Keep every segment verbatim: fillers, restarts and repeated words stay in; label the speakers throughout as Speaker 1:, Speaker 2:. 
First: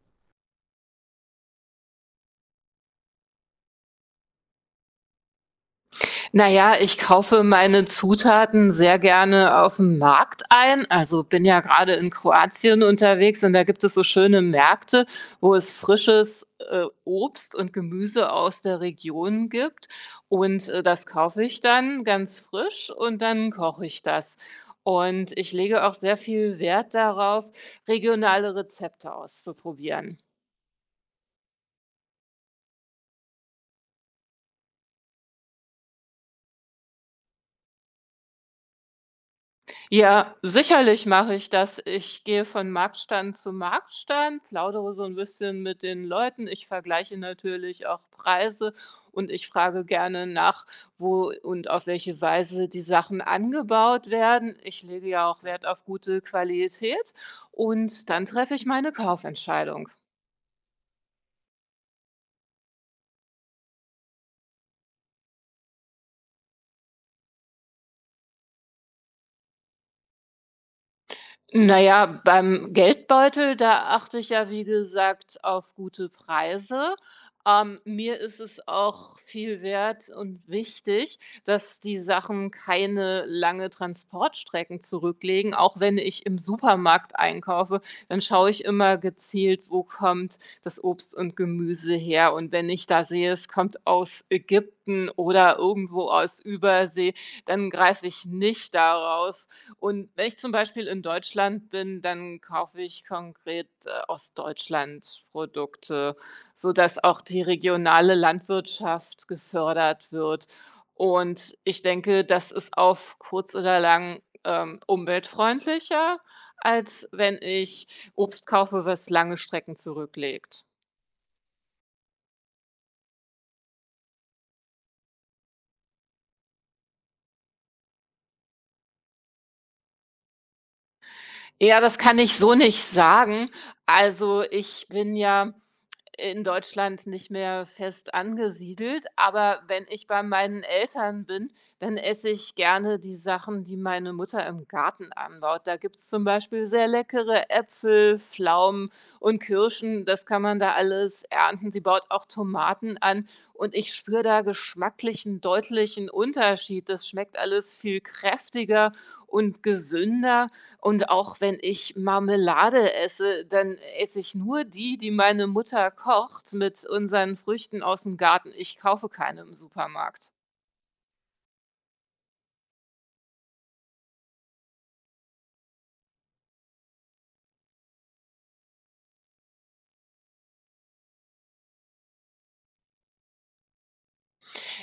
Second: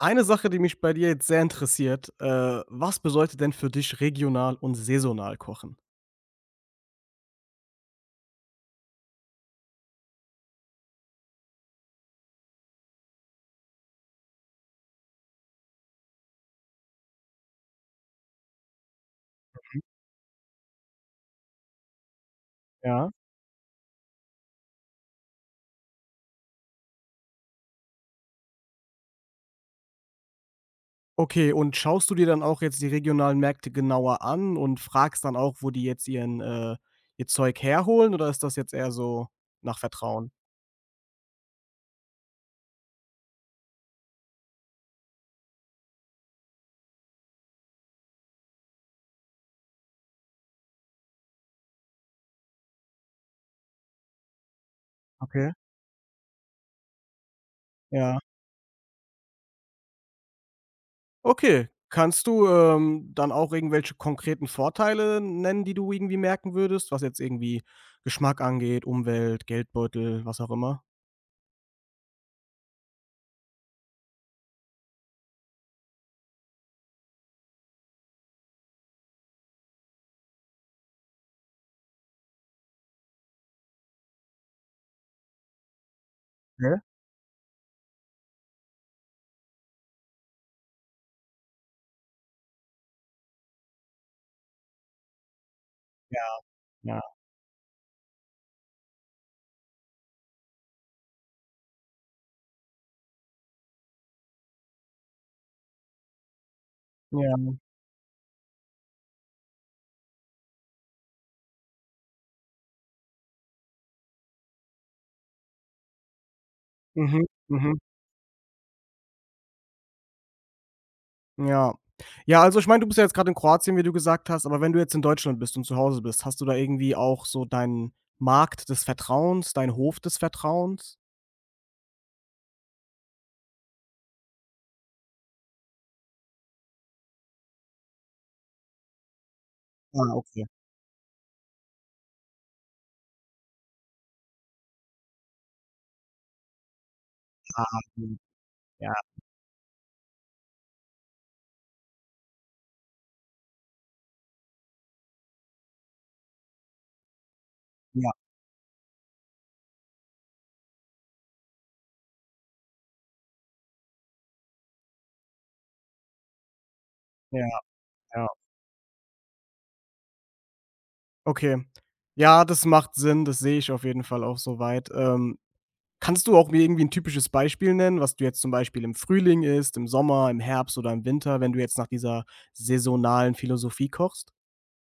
Speaker 1: Eine Sache, die mich bei dir jetzt sehr interessiert, äh, was bedeutet denn für dich regional und saisonal kochen?
Speaker 2: Na ja, ich kaufe meine Zutaten sehr gerne auf dem Markt ein. Also, bin ja gerade in Kroatien unterwegs und da gibt es so schöne Märkte, wo es frisches, äh, Obst und Gemüse aus der Region gibt. Und, äh, das kaufe ich dann ganz frisch
Speaker 1: Ja.
Speaker 2: und dann koche ich das. Und ich lege auch sehr viel Wert darauf, regionale Rezepte auszuprobieren.
Speaker 1: Okay, und schaust du dir dann auch jetzt die regionalen Märkte genauer an und fragst dann auch, wo die jetzt ihren äh, ihr Zeug herholen oder ist das jetzt eher so nach Vertrauen?
Speaker 2: Ja, sicherlich mache ich das. Ich gehe von Marktstand zu Marktstand, plaudere so ein bisschen mit den Leuten. Ich vergleiche natürlich auch Preise und ich frage gerne nach, wo und auf welche Weise die Sachen angebaut werden. Ich lege ja auch
Speaker 1: Okay.
Speaker 2: Wert auf gute Qualität und
Speaker 1: Ja.
Speaker 2: dann treffe ich meine Kaufentscheidung.
Speaker 1: Okay. Kannst du, ähm, dann auch irgendwelche konkreten Vorteile nennen, die du irgendwie merken würdest, was jetzt irgendwie Geschmack angeht, Umwelt, Geldbeutel, was auch immer?
Speaker 2: Na ja, beim Geldbeutel, da achte ich ja, wie gesagt, auf gute Preise. Ähm, mir ist es auch viel wert und wichtig, dass die Sachen keine lange Transportstrecken zurücklegen. Auch wenn ich im
Speaker 1: Okay.
Speaker 2: Supermarkt einkaufe, dann schaue ich immer gezielt, wo kommt das Obst und Gemüse her. Und wenn ich da sehe, es kommt aus Ägypten oder irgendwo
Speaker 1: Ja.
Speaker 2: aus
Speaker 1: Ja.
Speaker 2: Übersee, dann greife ich nicht darauf und wenn ich zum Beispiel in Deutschland bin, dann kaufe ich konkret, äh, aus Deutschland Produkte, sodass auch die
Speaker 1: Ja.
Speaker 2: regionale Landwirtschaft gefördert wird. Und ich denke, das ist auf kurz oder lang, ähm, umweltfreundlicher, als
Speaker 1: Mhm.
Speaker 2: wenn
Speaker 1: Mhm.
Speaker 2: ich Obst kaufe, was lange Strecken zurücklegt.
Speaker 1: Ja. Ja, also ich meine, du bist ja jetzt gerade in Kroatien, wie du gesagt hast, aber wenn du jetzt in Deutschland bist und zu Hause bist, hast du da irgendwie auch so deinen Markt des Vertrauens, deinen Hof des Vertrauens?
Speaker 2: Ja, das kann ich so nicht sagen. Also, ich bin ja in Deutschland nicht mehr fest angesiedelt, aber wenn ich
Speaker 1: Ah,
Speaker 2: bei
Speaker 1: okay.
Speaker 2: meinen Eltern bin, dann esse ich gerne die Sachen, die meine Mutter im Garten anbaut. Da gibt's zum Beispiel sehr leckere
Speaker 1: Ah, mhm.
Speaker 2: Äpfel, Pflaumen
Speaker 1: Ja,
Speaker 2: und Kirschen. Das kann man da alles ernten. Sie baut auch Tomaten an und ich spüre da geschmacklich einen deutlichen Unterschied. Das schmeckt alles viel
Speaker 1: ja,
Speaker 2: kräftiger und gesünder. Und auch wenn ich Marmelade esse, dann esse ich nur die, die meine Mutter kocht mit unseren
Speaker 1: ja,
Speaker 2: Früchten aus dem
Speaker 1: ja.
Speaker 2: Garten. Ich kaufe keine im Supermarkt.
Speaker 1: Okay. Ja, das macht Sinn, das sehe ich auf jeden Fall auch so weit. Ähm, kannst du auch mir irgendwie ein typisches Beispiel nennen, was du jetzt zum Beispiel im Frühling isst, im Sommer, im Herbst oder im Winter, wenn du jetzt nach dieser saisonalen Philosophie kochst?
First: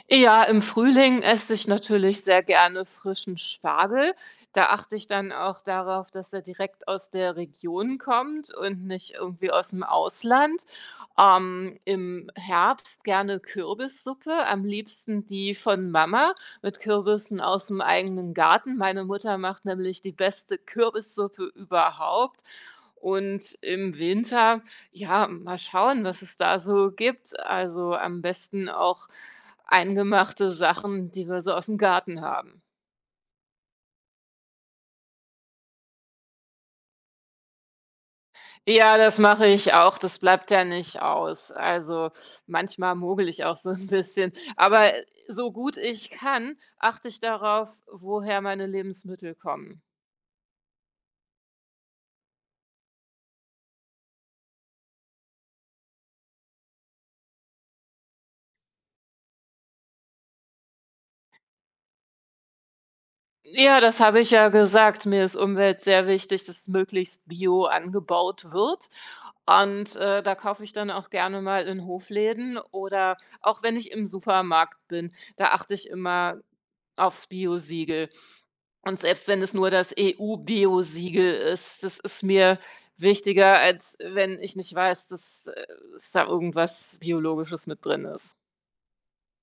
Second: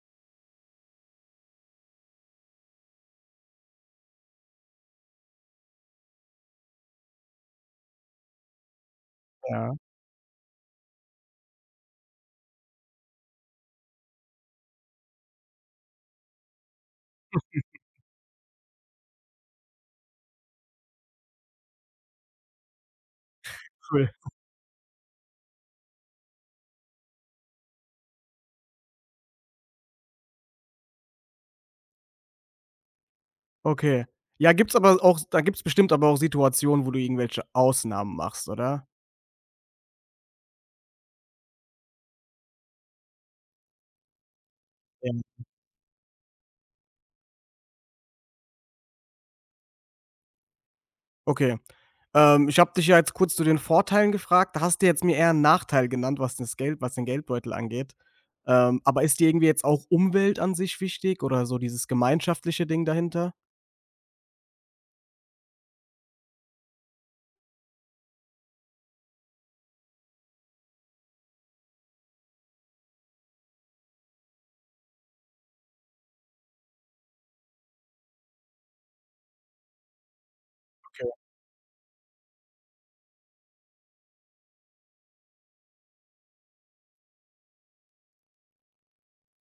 Speaker 2: Ja, im Frühling esse ich natürlich sehr gerne frischen Spargel. Da achte ich dann auch darauf, dass er direkt aus der Region kommt und nicht irgendwie aus
Speaker 1: Ja,
Speaker 2: dem Ausland. Ähm, im Herbst gerne Kürbissuppe, am liebsten die von Mama mit Kürbissen aus dem eigenen Garten. Meine Mutter macht nämlich die beste Kürbissuppe überhaupt. Und im
Speaker 1: cool.
Speaker 2: Winter, ja, mal schauen, was es da so gibt. Also, am besten auch eingemachte Sachen, die wir so aus'm Garten haben.
Speaker 1: Okay. Ja, gibt's aber auch da gibt's bestimmt aber auch Situationen, wo du irgendwelche Ausnahmen machst, oder?
Speaker 2: Ja, das mache ich auch, das bleibt ja nicht aus. Also, manchmal mogele ich auch so 'n bisschen, aber
Speaker 1: Ja.
Speaker 2: so gut ich kann, achte ich darauf, woher meine Lebensmittel kommen.
Speaker 1: Okay. Ähm, ich habe dich ja jetzt kurz zu den Vorteilen gefragt. Da hast du jetzt mir eher 'n Nachteil genannt, was das Geld was den Geldbeutel angeht. Ähm, aber ist dir irgendwie jetzt auch Umwelt an sich wichtig oder so dieses gemeinschaftliche Ding dahinter?
Speaker 2: Ja, das habe ich ja gesagt. Mir ist Umwelt sehr wichtig, dass möglichst bio angebaut wird und, äh, da kaufe ich dann auch gerne mal in Hofläden oder auch wenn ich im Supermarkt bin, da achte ich immer aufs Biosiegel. Und selbst wenn es nur das e u Siegel ist, das ist mir wichtiger, als wenn ich nicht weiß, dass, äh, dass da irgendwas Biologisches mit drin ist.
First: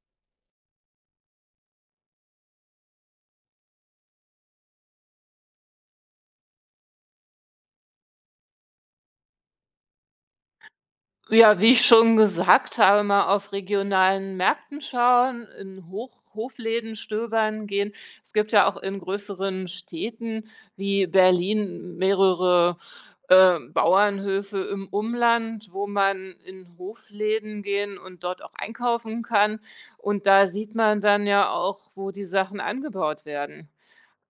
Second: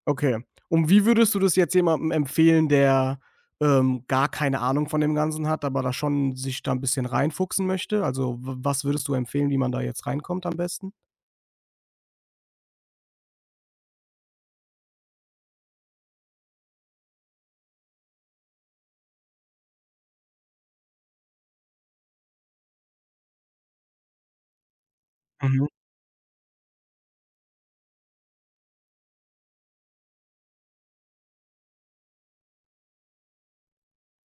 Speaker 1: Okay. Und wie würdest du das jetzt jemandem empfehlen, der, ähm, gar keine Ahnung von dem Ganzen hat, aber da schon sich da ein bisschen reinfuchsen möchte? Also, w was würdest du empfehlen, wie man da jetzt reinkommt am besten?
Speaker 2: Ja, wie ich schon gesagt habe, mal auf regionalen Märkten schauen, in Hoch Hofläden stöbern gehen. Es gibt ja auch in größeren Städten wie Berlin mehrere Ähm, Bauernhöfe im
Speaker 1: Mhm.
Speaker 2: Umland, wo man in Hofläden gehen und dort auch einkaufen kann. Und da sieht man dann ja auch, wo die Sachen angebaut werden.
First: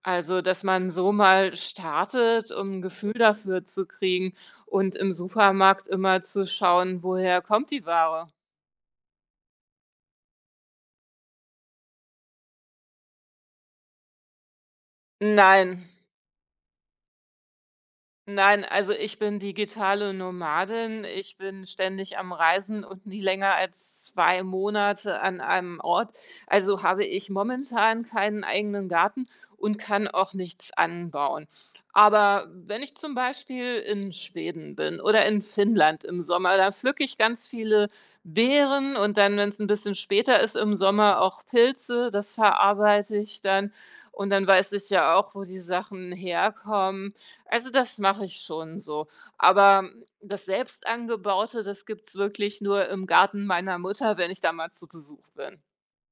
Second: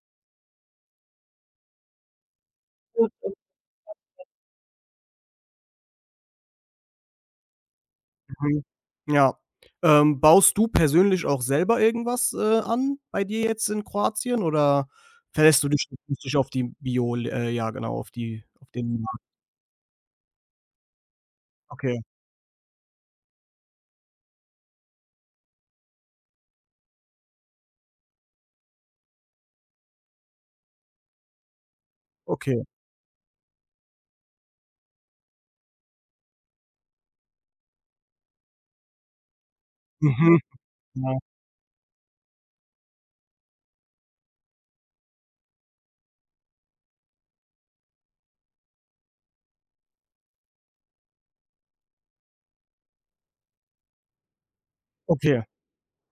Speaker 2: Also, dass man so mal startet, um 'n Gefühl dafür zu kriegen und im Supermarkt immer zu schauen, woher kommt die Ware.
Speaker 1: Mhm. Ja. Ähm, baust du persönlich auch selber irgendwas, äh, an bei dir jetzt in Kroatien oder verlässt du dich
Speaker 2: Nein.
Speaker 1: dich auf die Bio äh, ja genau, auf die
Speaker 2: Nein,
Speaker 1: auf
Speaker 2: also
Speaker 1: den Markt?
Speaker 2: ich bin digitale Nomadin. Ich bin
Speaker 1: Okay,
Speaker 2: ständig am Reisen und nie länger als zwei Monate an einem Ort. Also habe ich momentan keinen eigenen Garten und kann auch nichts anbauen. Aber
Speaker 1: okay.
Speaker 2: wenn ich zum Beispiel in Schweden bin oder in Finnland im Sommer, da pflücke ich ganz viele Beeren und dann, wenn es ein bisschen
Speaker 1: Mhm.
Speaker 2: später ist im
Speaker 1: Ja,
Speaker 2: Sommer, auch Pilze. Das verarbeite ich dann und dann weiß ich ja auch, wo die Sachen herkommen, also, das mache ich schon so. Aber hm, das selbst angebaute, das gibt's wirklich nur im Garten meiner Mutter, wenn ich da mal zu Besuch
Speaker 1: okay.
Speaker 2: bin.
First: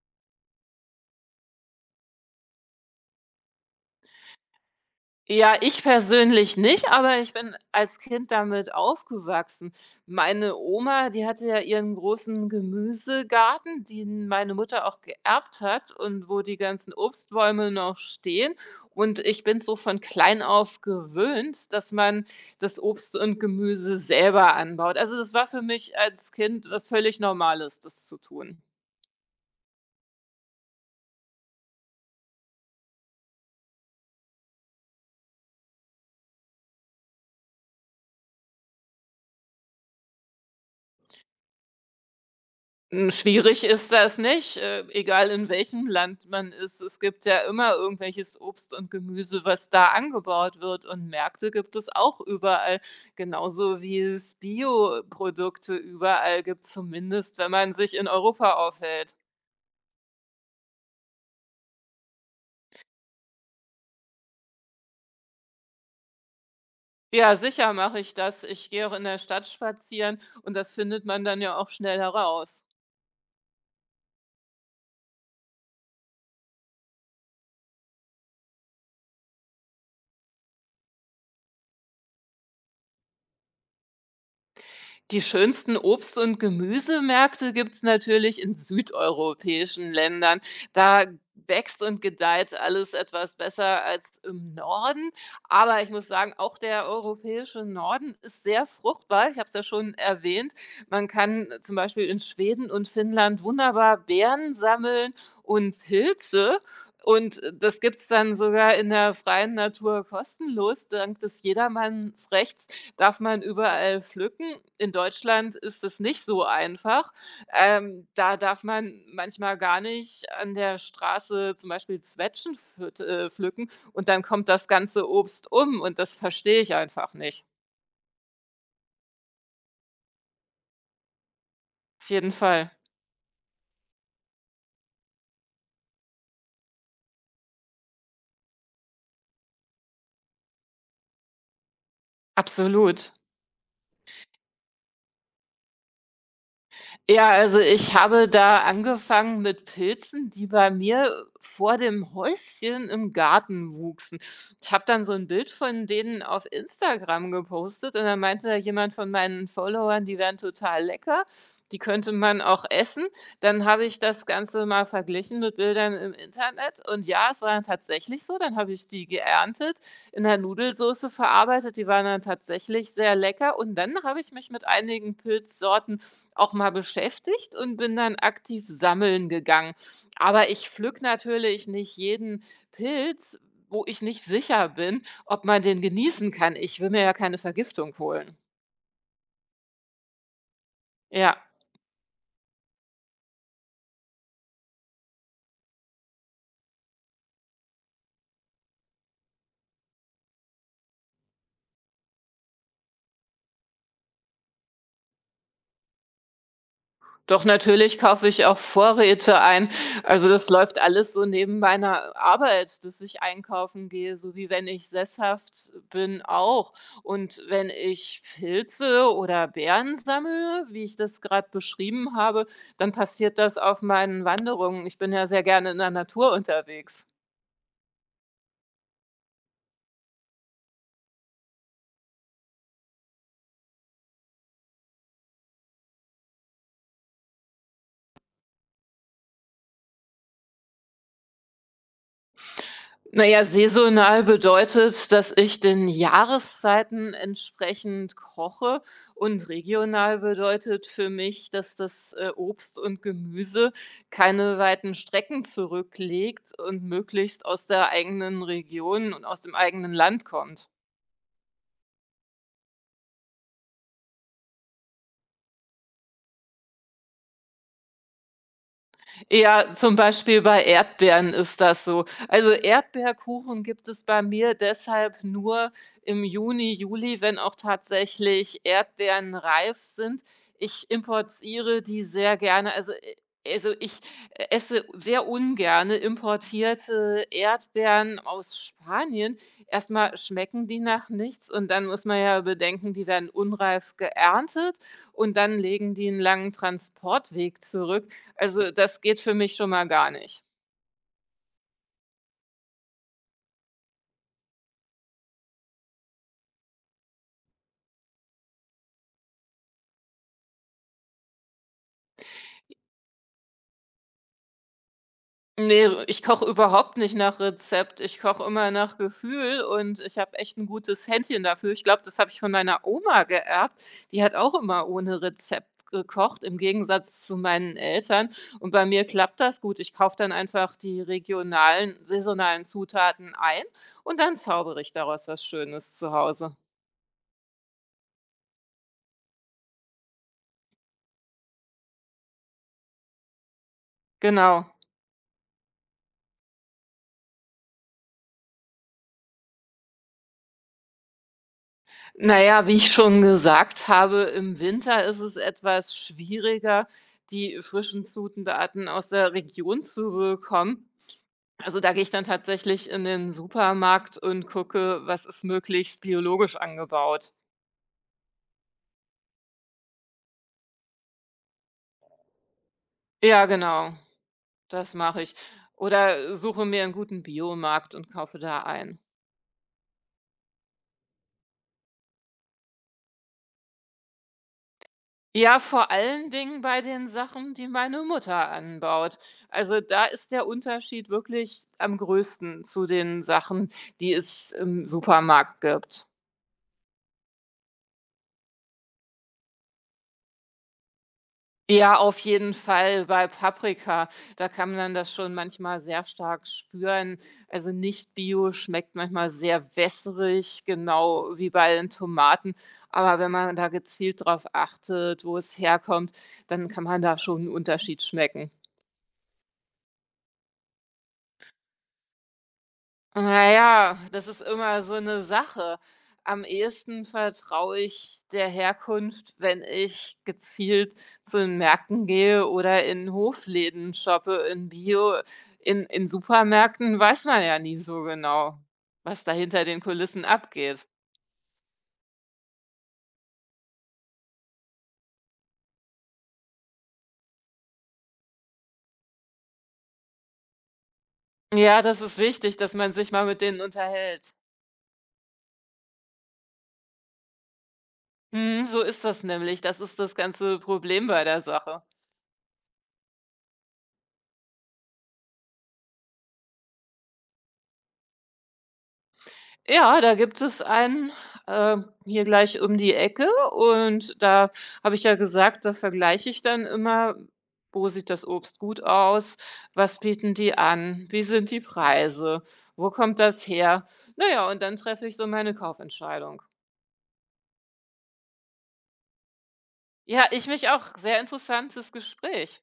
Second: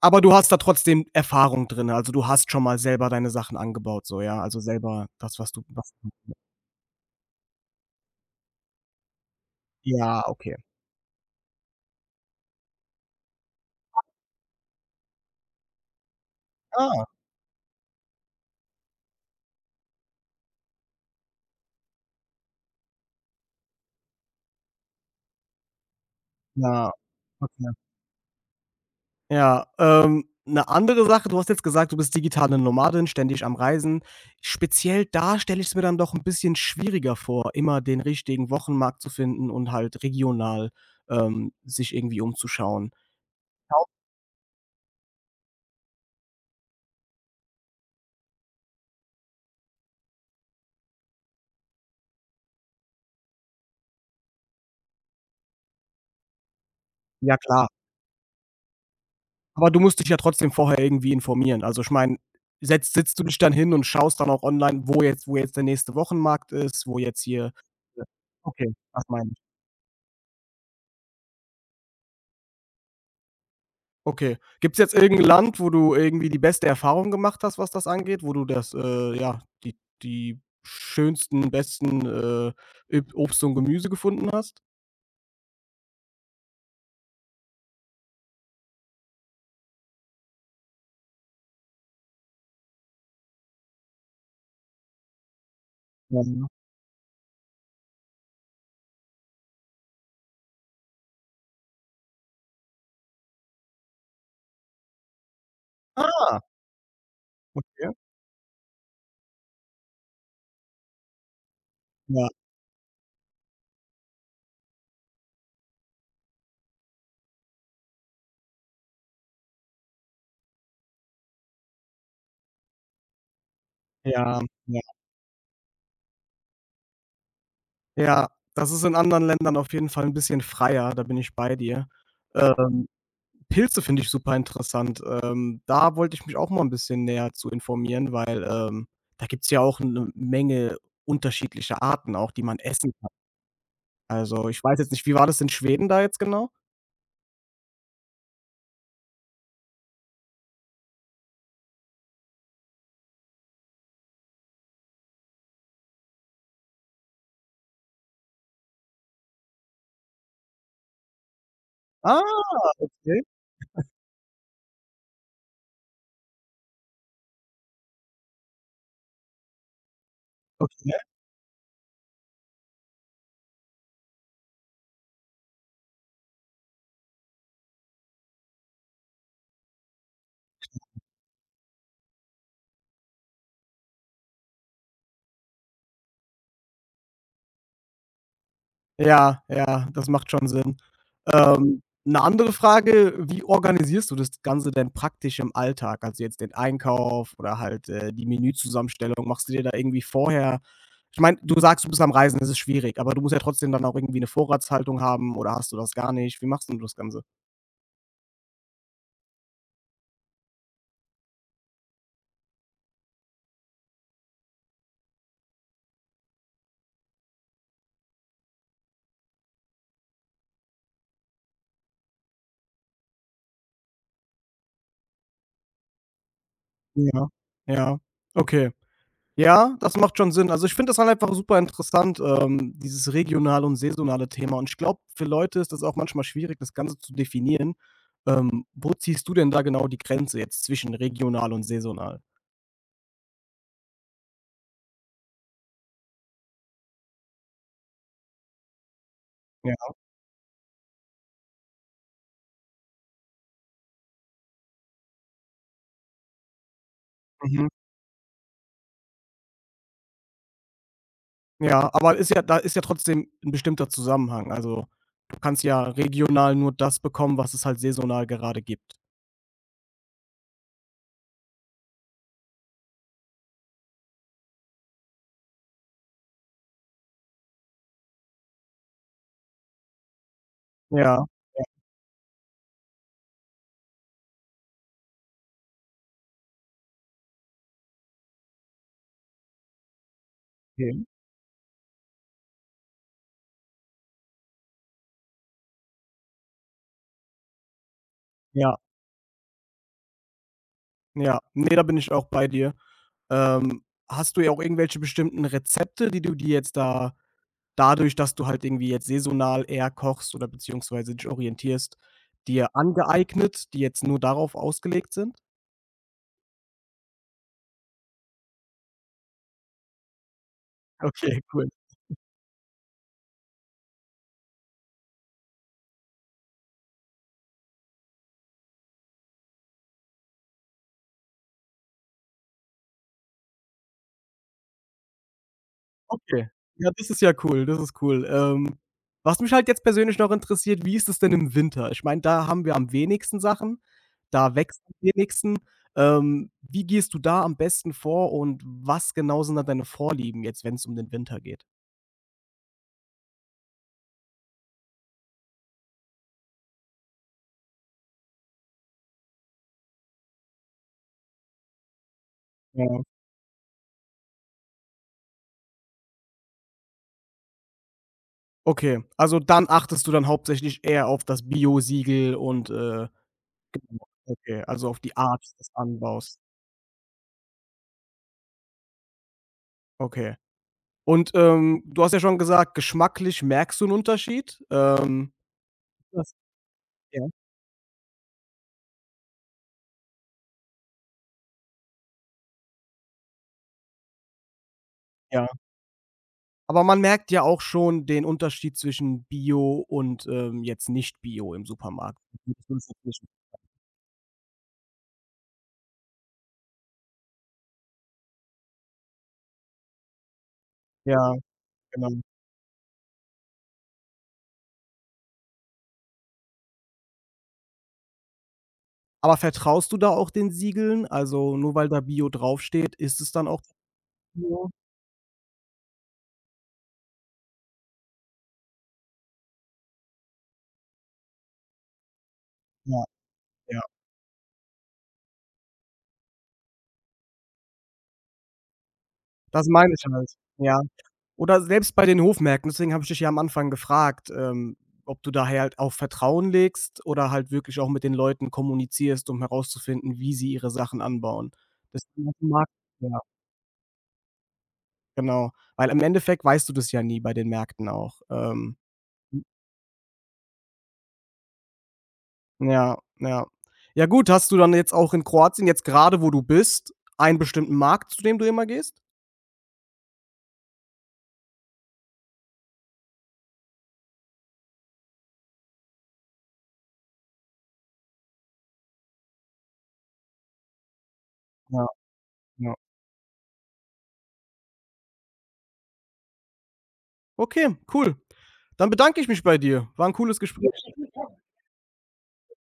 Speaker 1: Aber du hast da trotzdem Erfahrung drin, also du hast schon mal selber deine Sachen angebaut so, ja? Also selber das, was
Speaker 2: Ja,
Speaker 1: du
Speaker 2: ich
Speaker 1: was
Speaker 2: persönlich nicht, aber ich bin als Kind damit aufgewachsen.
Speaker 1: ja, okay.
Speaker 2: Meine Oma, die hatte ja ihren großen Gemüsegarten, den meine Mutter auch geerbt hat und wo die ganzen
Speaker 1: Ah,
Speaker 2: Obstbäume noch stehen. Und ich bin so von klein auf gewöhnt, dass man das Obst und Gemüse selber anbaut. Also, das war für mich als Kind was
Speaker 1: ja.
Speaker 2: völlig
Speaker 1: Okay.
Speaker 2: Normales, das zu tun.
Speaker 1: Ja, ähm, 'ne andere Sache, du hast jetzt gesagt, du bist digitale Nomadin, ständig am Reisen. Speziell da stelle ich es mir dann doch ein bisschen schwieriger vor, immer den richtigen Wochenmarkt zu finden und halt regional, ähm, sich irgendwie umzuschauen.
Speaker 2: Hm, schwierig
Speaker 1: Kau-
Speaker 2: ist das nicht, äh, egal in welchem Land man ist. Es gibt ja immer irgendwelches Obst und Gemüse, was da angebaut wird und Märkte gibt es auch überall, genauso wie es Bioprodukte überall gibt,
Speaker 1: Ja
Speaker 2: zumindest wenn
Speaker 1: klar,
Speaker 2: man sich in Europa aufhält.
Speaker 1: aber du musst dich ja trotzdem vorher irgendwie informieren. Also, ich meine, setzt sitzt du dich dann hin und schaust dann auch online, wo jetzt wo jetzt der nächste Wochenmarkt ist, wo jetzt
Speaker 2: Ja,
Speaker 1: hier
Speaker 2: sicher mache
Speaker 1: ja,
Speaker 2: ich das. Ich
Speaker 1: okay.
Speaker 2: gehe auch
Speaker 1: Was
Speaker 2: in der
Speaker 1: meinst du?
Speaker 2: Stadt spazieren und das findet man dann ja auch schnell heraus.
Speaker 1: Okay. Gibt's jetzt irgendein Land, wo du irgendwie die beste Erfahrung gemacht hast, was das angeht, wo du das, äh ja, die die schönsten, besten, äh, Üb Obst und Gemüse gefunden hast?
Speaker 2: Die schönsten Obst- und Gemüsemärkte gibt's natürlich in südeuropäischen Ländern. Da wächst und gedeiht alles etwas besser als im Norden. Aber ich muss sagen,
Speaker 1: Mhm.
Speaker 2: auch der europäische Norden ist sehr fruchtbar. Ich habe es ja schon erwähnt. Man kann zum Beispiel in Schweden und Finnland wunderbar Beeren sammeln und
Speaker 1: Ah,
Speaker 2: Pilze. Und das
Speaker 1: okay.
Speaker 2: gibt's dann sogar in der freien Natur kostenlos, dank des
Speaker 1: Ja,
Speaker 2: Jedermannsrechts. Darf man überall pflücken? In Deutschland ist es nicht so einfach. Ähm, da darf man manchmal gar nicht an der Straße zum Beispiel Zwetschgen pflüt äh, pflücken und dann
Speaker 1: ja,
Speaker 2: kommt das
Speaker 1: ja.
Speaker 2: ganze Obst um und das verstehe ich einfach nicht.
Speaker 1: Ja, das ist in anderen Ländern auf jeden Fall ein bisschen freier, da bin ich bei dir.
Speaker 2: Auf jeden Fall.
Speaker 1: Ähm, Pilze finde ich super interessant. Ähm, da wollte ich mich auch mal ein bisschen näher zu informieren, weil, ähm, da gibt's ja auch eine Menge unterschiedlicher Arten auch, die man essen.
Speaker 2: Absolut.
Speaker 1: Also, ich weiß jetzt nicht, wie war das in Schweden da jetzt genau?
Speaker 2: Ja, also ich habe da angefangen mit Pilzen, die bei mir vor dem Häuschen im Garten wuchsen. Ich habe dann so ein Bild von denen auf Instagram gepostet und dann meinte da jemand von meinen Followern, die wären total lecker, die könnte
Speaker 1: Ah,
Speaker 2: man auch essen.
Speaker 1: okay.
Speaker 2: Dann habe ich das Ganze mal verglichen mit Bildern im Internet und ja, es war dann tatsächlich so. Dann habe ich die geerntet, in der Nudelsauce verarbeitet, die waren dann tatsächlich sehr lecker und dann habe ich mich mit einigen Pilzsorten auch mal beschäftigt und bin dann aktiv sammeln gegangen. Aber ich pflück natürlich nicht jeden Pilz, wo ich nicht sicher bin, ob man den genießen kann. Ich will mir ja keine Vergiftung holen.
Speaker 1: Ja, ja, das macht schon Sinn.
Speaker 2: Ja.
Speaker 1: Ähm, 'ne andere Frage, wie organisierst du das Ganze denn praktisch im Alltag? Also, jetzt den Einkauf oder halt, äh, die Menüzusammenstellung. Machst du dir da irgendwie vorher, ich meine, du sagst, du bist am Reisen, das ist schwierig, aber du musst ja trotzdem dann auch irgendwie 'ne Vorratshaltung haben oder hast du das gar nicht? Wie machst denn du das Ganze?
Speaker 2: Doch, natürlich kaufe ich auch Vorräte ein. Also, das läuft alles so neben meiner Arbeit, dass ich einkaufen gehe, so wie wenn ich sesshaft bin auch. Und wenn ich Pilze oder Beeren sammle, wie ich das gerade beschrieben habe, dann passiert das auf meinen Wanderungen. Ich bin ja sehr gerne in der Natur unterwegs.
Speaker 1: Ja, ja, okay. Ja, das macht schon Sinn. Also, ich finde das halt einfach super interessant, ähm, dieses regionale und saisonale Thema. Und ich glaube, für Leute ist das auch manchmal schwierig, das Ganze zu definieren. Ähm, wo ziehst du denn da genau die Grenze jetzt zwischen regional und saisonal?
Speaker 2: Naja, saisonal bedeutet, dass ich den Jahreszeiten entsprechend koche und
Speaker 1: Ja,
Speaker 2: regional bedeutet für mich, dass das, äh, Obst und Gemüse keine weiten Strecken zurücklegt und möglichst aus
Speaker 1: mhm.
Speaker 2: der eigenen Region und aus dem eigenen Land kommt.
Speaker 1: Ja, aber ist ja da ist ja trotzdem ein bestimmter Zusammenhang. Also, du kannst ja regional nur das bekommen, was es halt saisonal gerade gibt.
Speaker 2: Ja, zum Beispiel bei Erdbeeren ist das so. Also Erdbeerkuchen gibt es bei mir deshalb nur im Juni, Juli, wenn auch tatsächlich Erdbeeren reif sind. Ich
Speaker 1: Ja,
Speaker 2: importiere die sehr gerne. Also, äh, also ich äh, esse sehr ungerne importierte Erdbeeren aus Spanien. Erst mal schmecken die
Speaker 1: okay.
Speaker 2: nach nichts und dann muss man ja bedenken, die werden unreif geerntet und dann legen die einen langen Transportweg zurück. Also,
Speaker 1: Ja,
Speaker 2: das geht für mich schon mal gar nicht.
Speaker 1: ja. Ne, da bin ich auch bei dir. Ähm, hast du ja auch irgendwelche bestimmten Rezepte, die du dir jetzt da dadurch, dass du halt irgendwie jetzt saisonal eher kochst oder beziehungsweise dich orientierst, dir angeeignet, die jetzt nur darauf ausgelegt sind?
Speaker 2: Ne, ich koche überhaupt nicht nach Rezept. Ich koche immer nach Gefühl und ich habe echt ein gutes
Speaker 1: Okay,
Speaker 2: Händchen
Speaker 1: cool.
Speaker 2: dafür. Ich glaube, das habe ich von meiner Oma geerbt. Die hat auch immer ohne Rezept gekocht, im Gegensatz zu meinen Eltern. Und bei mir klappt das gut. Ich kaufe dann einfach die regionalen, saisonalen Zutaten ein und dann zaubere ich daraus was Schönes zu
Speaker 1: Okay.
Speaker 2: Hause.
Speaker 1: Ja, das ist ja cool, das ist cool. Ähm, was mich halt jetzt persönlich noch interessiert, wie ist es denn im Winter? Ich meine, da haben wir am wenigsten Sachen, da
Speaker 2: Genau.
Speaker 1: wächst am wenigsten. Ähm, wie gehst du da am besten vor und was genau sind da deine Vorlieben jetzt, wenn es um den Winter geht?
Speaker 2: Na ja, wie ich schon gesagt habe, im Winter ist es etwas schwieriger, die frischen Zutaten aus der Region zu bekommen. Also, da gehe ich dann tatsächlich
Speaker 1: Ja.
Speaker 2: in den Supermarkt und gucke, was ist möglichst biologisch angebaut.
Speaker 1: Okay, also dann achtest du dann hauptsächlich eher auf das Bio-Siegel und, äh
Speaker 2: Ja, genau,
Speaker 1: Okay, also
Speaker 2: das
Speaker 1: auf die
Speaker 2: mache ich.
Speaker 1: Art des
Speaker 2: Oder
Speaker 1: Anbaus.
Speaker 2: suche mir einen guten Biomarkt und kaufe da ein.
Speaker 1: Okay. Und, ähm, du hast ja schon gesagt, geschmacklich merkst du 'n Unterschied. Ähm,
Speaker 2: Ja, vor allen
Speaker 1: das
Speaker 2: Dingen bei den
Speaker 1: ja,
Speaker 2: Sachen, die meine Mutter anbaut. Also, da ist der Unterschied wirklich am größten zu den Sachen, die es im
Speaker 1: ja.
Speaker 2: Supermarkt gibt.
Speaker 1: Aber man merkt ja auch schon den Unterschied zwischen Bio und, ähm, jetzt nicht Bio im
Speaker 2: Ja,
Speaker 1: Supermarkt.
Speaker 2: auf jeden Fall bei Paprika, da kann man das schon manchmal sehr stark spüren. Also, nicht Bio schmeckt manchmal sehr wässrig, genau
Speaker 1: Ja,
Speaker 2: wie bei den
Speaker 1: genau.
Speaker 2: Tomaten. Aber wenn man da gezielt drauf achtet, wo es herkommt, dann kann man da schon einen Unterschied schmecken.
Speaker 1: Aber vertraust du da auch den Siegeln? Also, nur weil da Bio draufsteht, ist es dann
Speaker 2: Na
Speaker 1: auch
Speaker 2: ja, das ist
Speaker 1: Bio?
Speaker 2: immer so eine Sache. Am ehesten vertraue ich der Herkunft, wenn ich gezielt zu den Märkten gehe oder
Speaker 1: Ja,
Speaker 2: in
Speaker 1: ja.
Speaker 2: Hofläden shoppe, in Bio. In in Supermärkten weiß man ja nie so genau, was da hinter
Speaker 1: Das
Speaker 2: den
Speaker 1: meine ich
Speaker 2: Kulissen
Speaker 1: halt. Ja.
Speaker 2: abgeht.
Speaker 1: Oder selbst bei den Hofmärkten. Deswegen habe ich dich ja am Anfang gefragt, ähm, ob du daher halt auf Vertrauen legst oder halt wirklich auch mit den Leuten kommunizierst, um herauszufinden, wie sie ihre Sachen anbauen.
Speaker 2: Ja, das
Speaker 1: Das
Speaker 2: ist
Speaker 1: ist auf dem
Speaker 2: wichtig,
Speaker 1: Markt,
Speaker 2: dass man sich
Speaker 1: ja,
Speaker 2: mal mit denen unterhält.
Speaker 1: genau. Weil im Endeffekt weißt du das ja nie bei den Märkten auch.
Speaker 2: Mhm,
Speaker 1: Ähm,
Speaker 2: so ist das nämlich. Das ist das ganze Problem bei der Sache.
Speaker 1: ja, ja. Ja gut, hast du dann jetzt auch in Kroatien, jetzt gerade, wo du bist, einen bestimmten Markt, zu dem du immer gehst?
Speaker 2: Ja, da gibt es einen, äh, hier gleich um die Ecke und da habe ich ja gesagt, da vergleiche ich dann immer, wo sieht das Obst gut aus, was bieten die an, wie sind die
Speaker 1: Ja,
Speaker 2: Preise,
Speaker 1: ja.
Speaker 2: wo kommt das her? Na ja, und dann treffe ich so meine Kaufentscheidung.
Speaker 1: Okay, cool. Dann bedanke ich mich bei dir. War 'n
Speaker 2: Ja,
Speaker 1: cooles
Speaker 2: ich mich
Speaker 1: Gespräch.
Speaker 2: auch. Sehr interessantes Gespräch.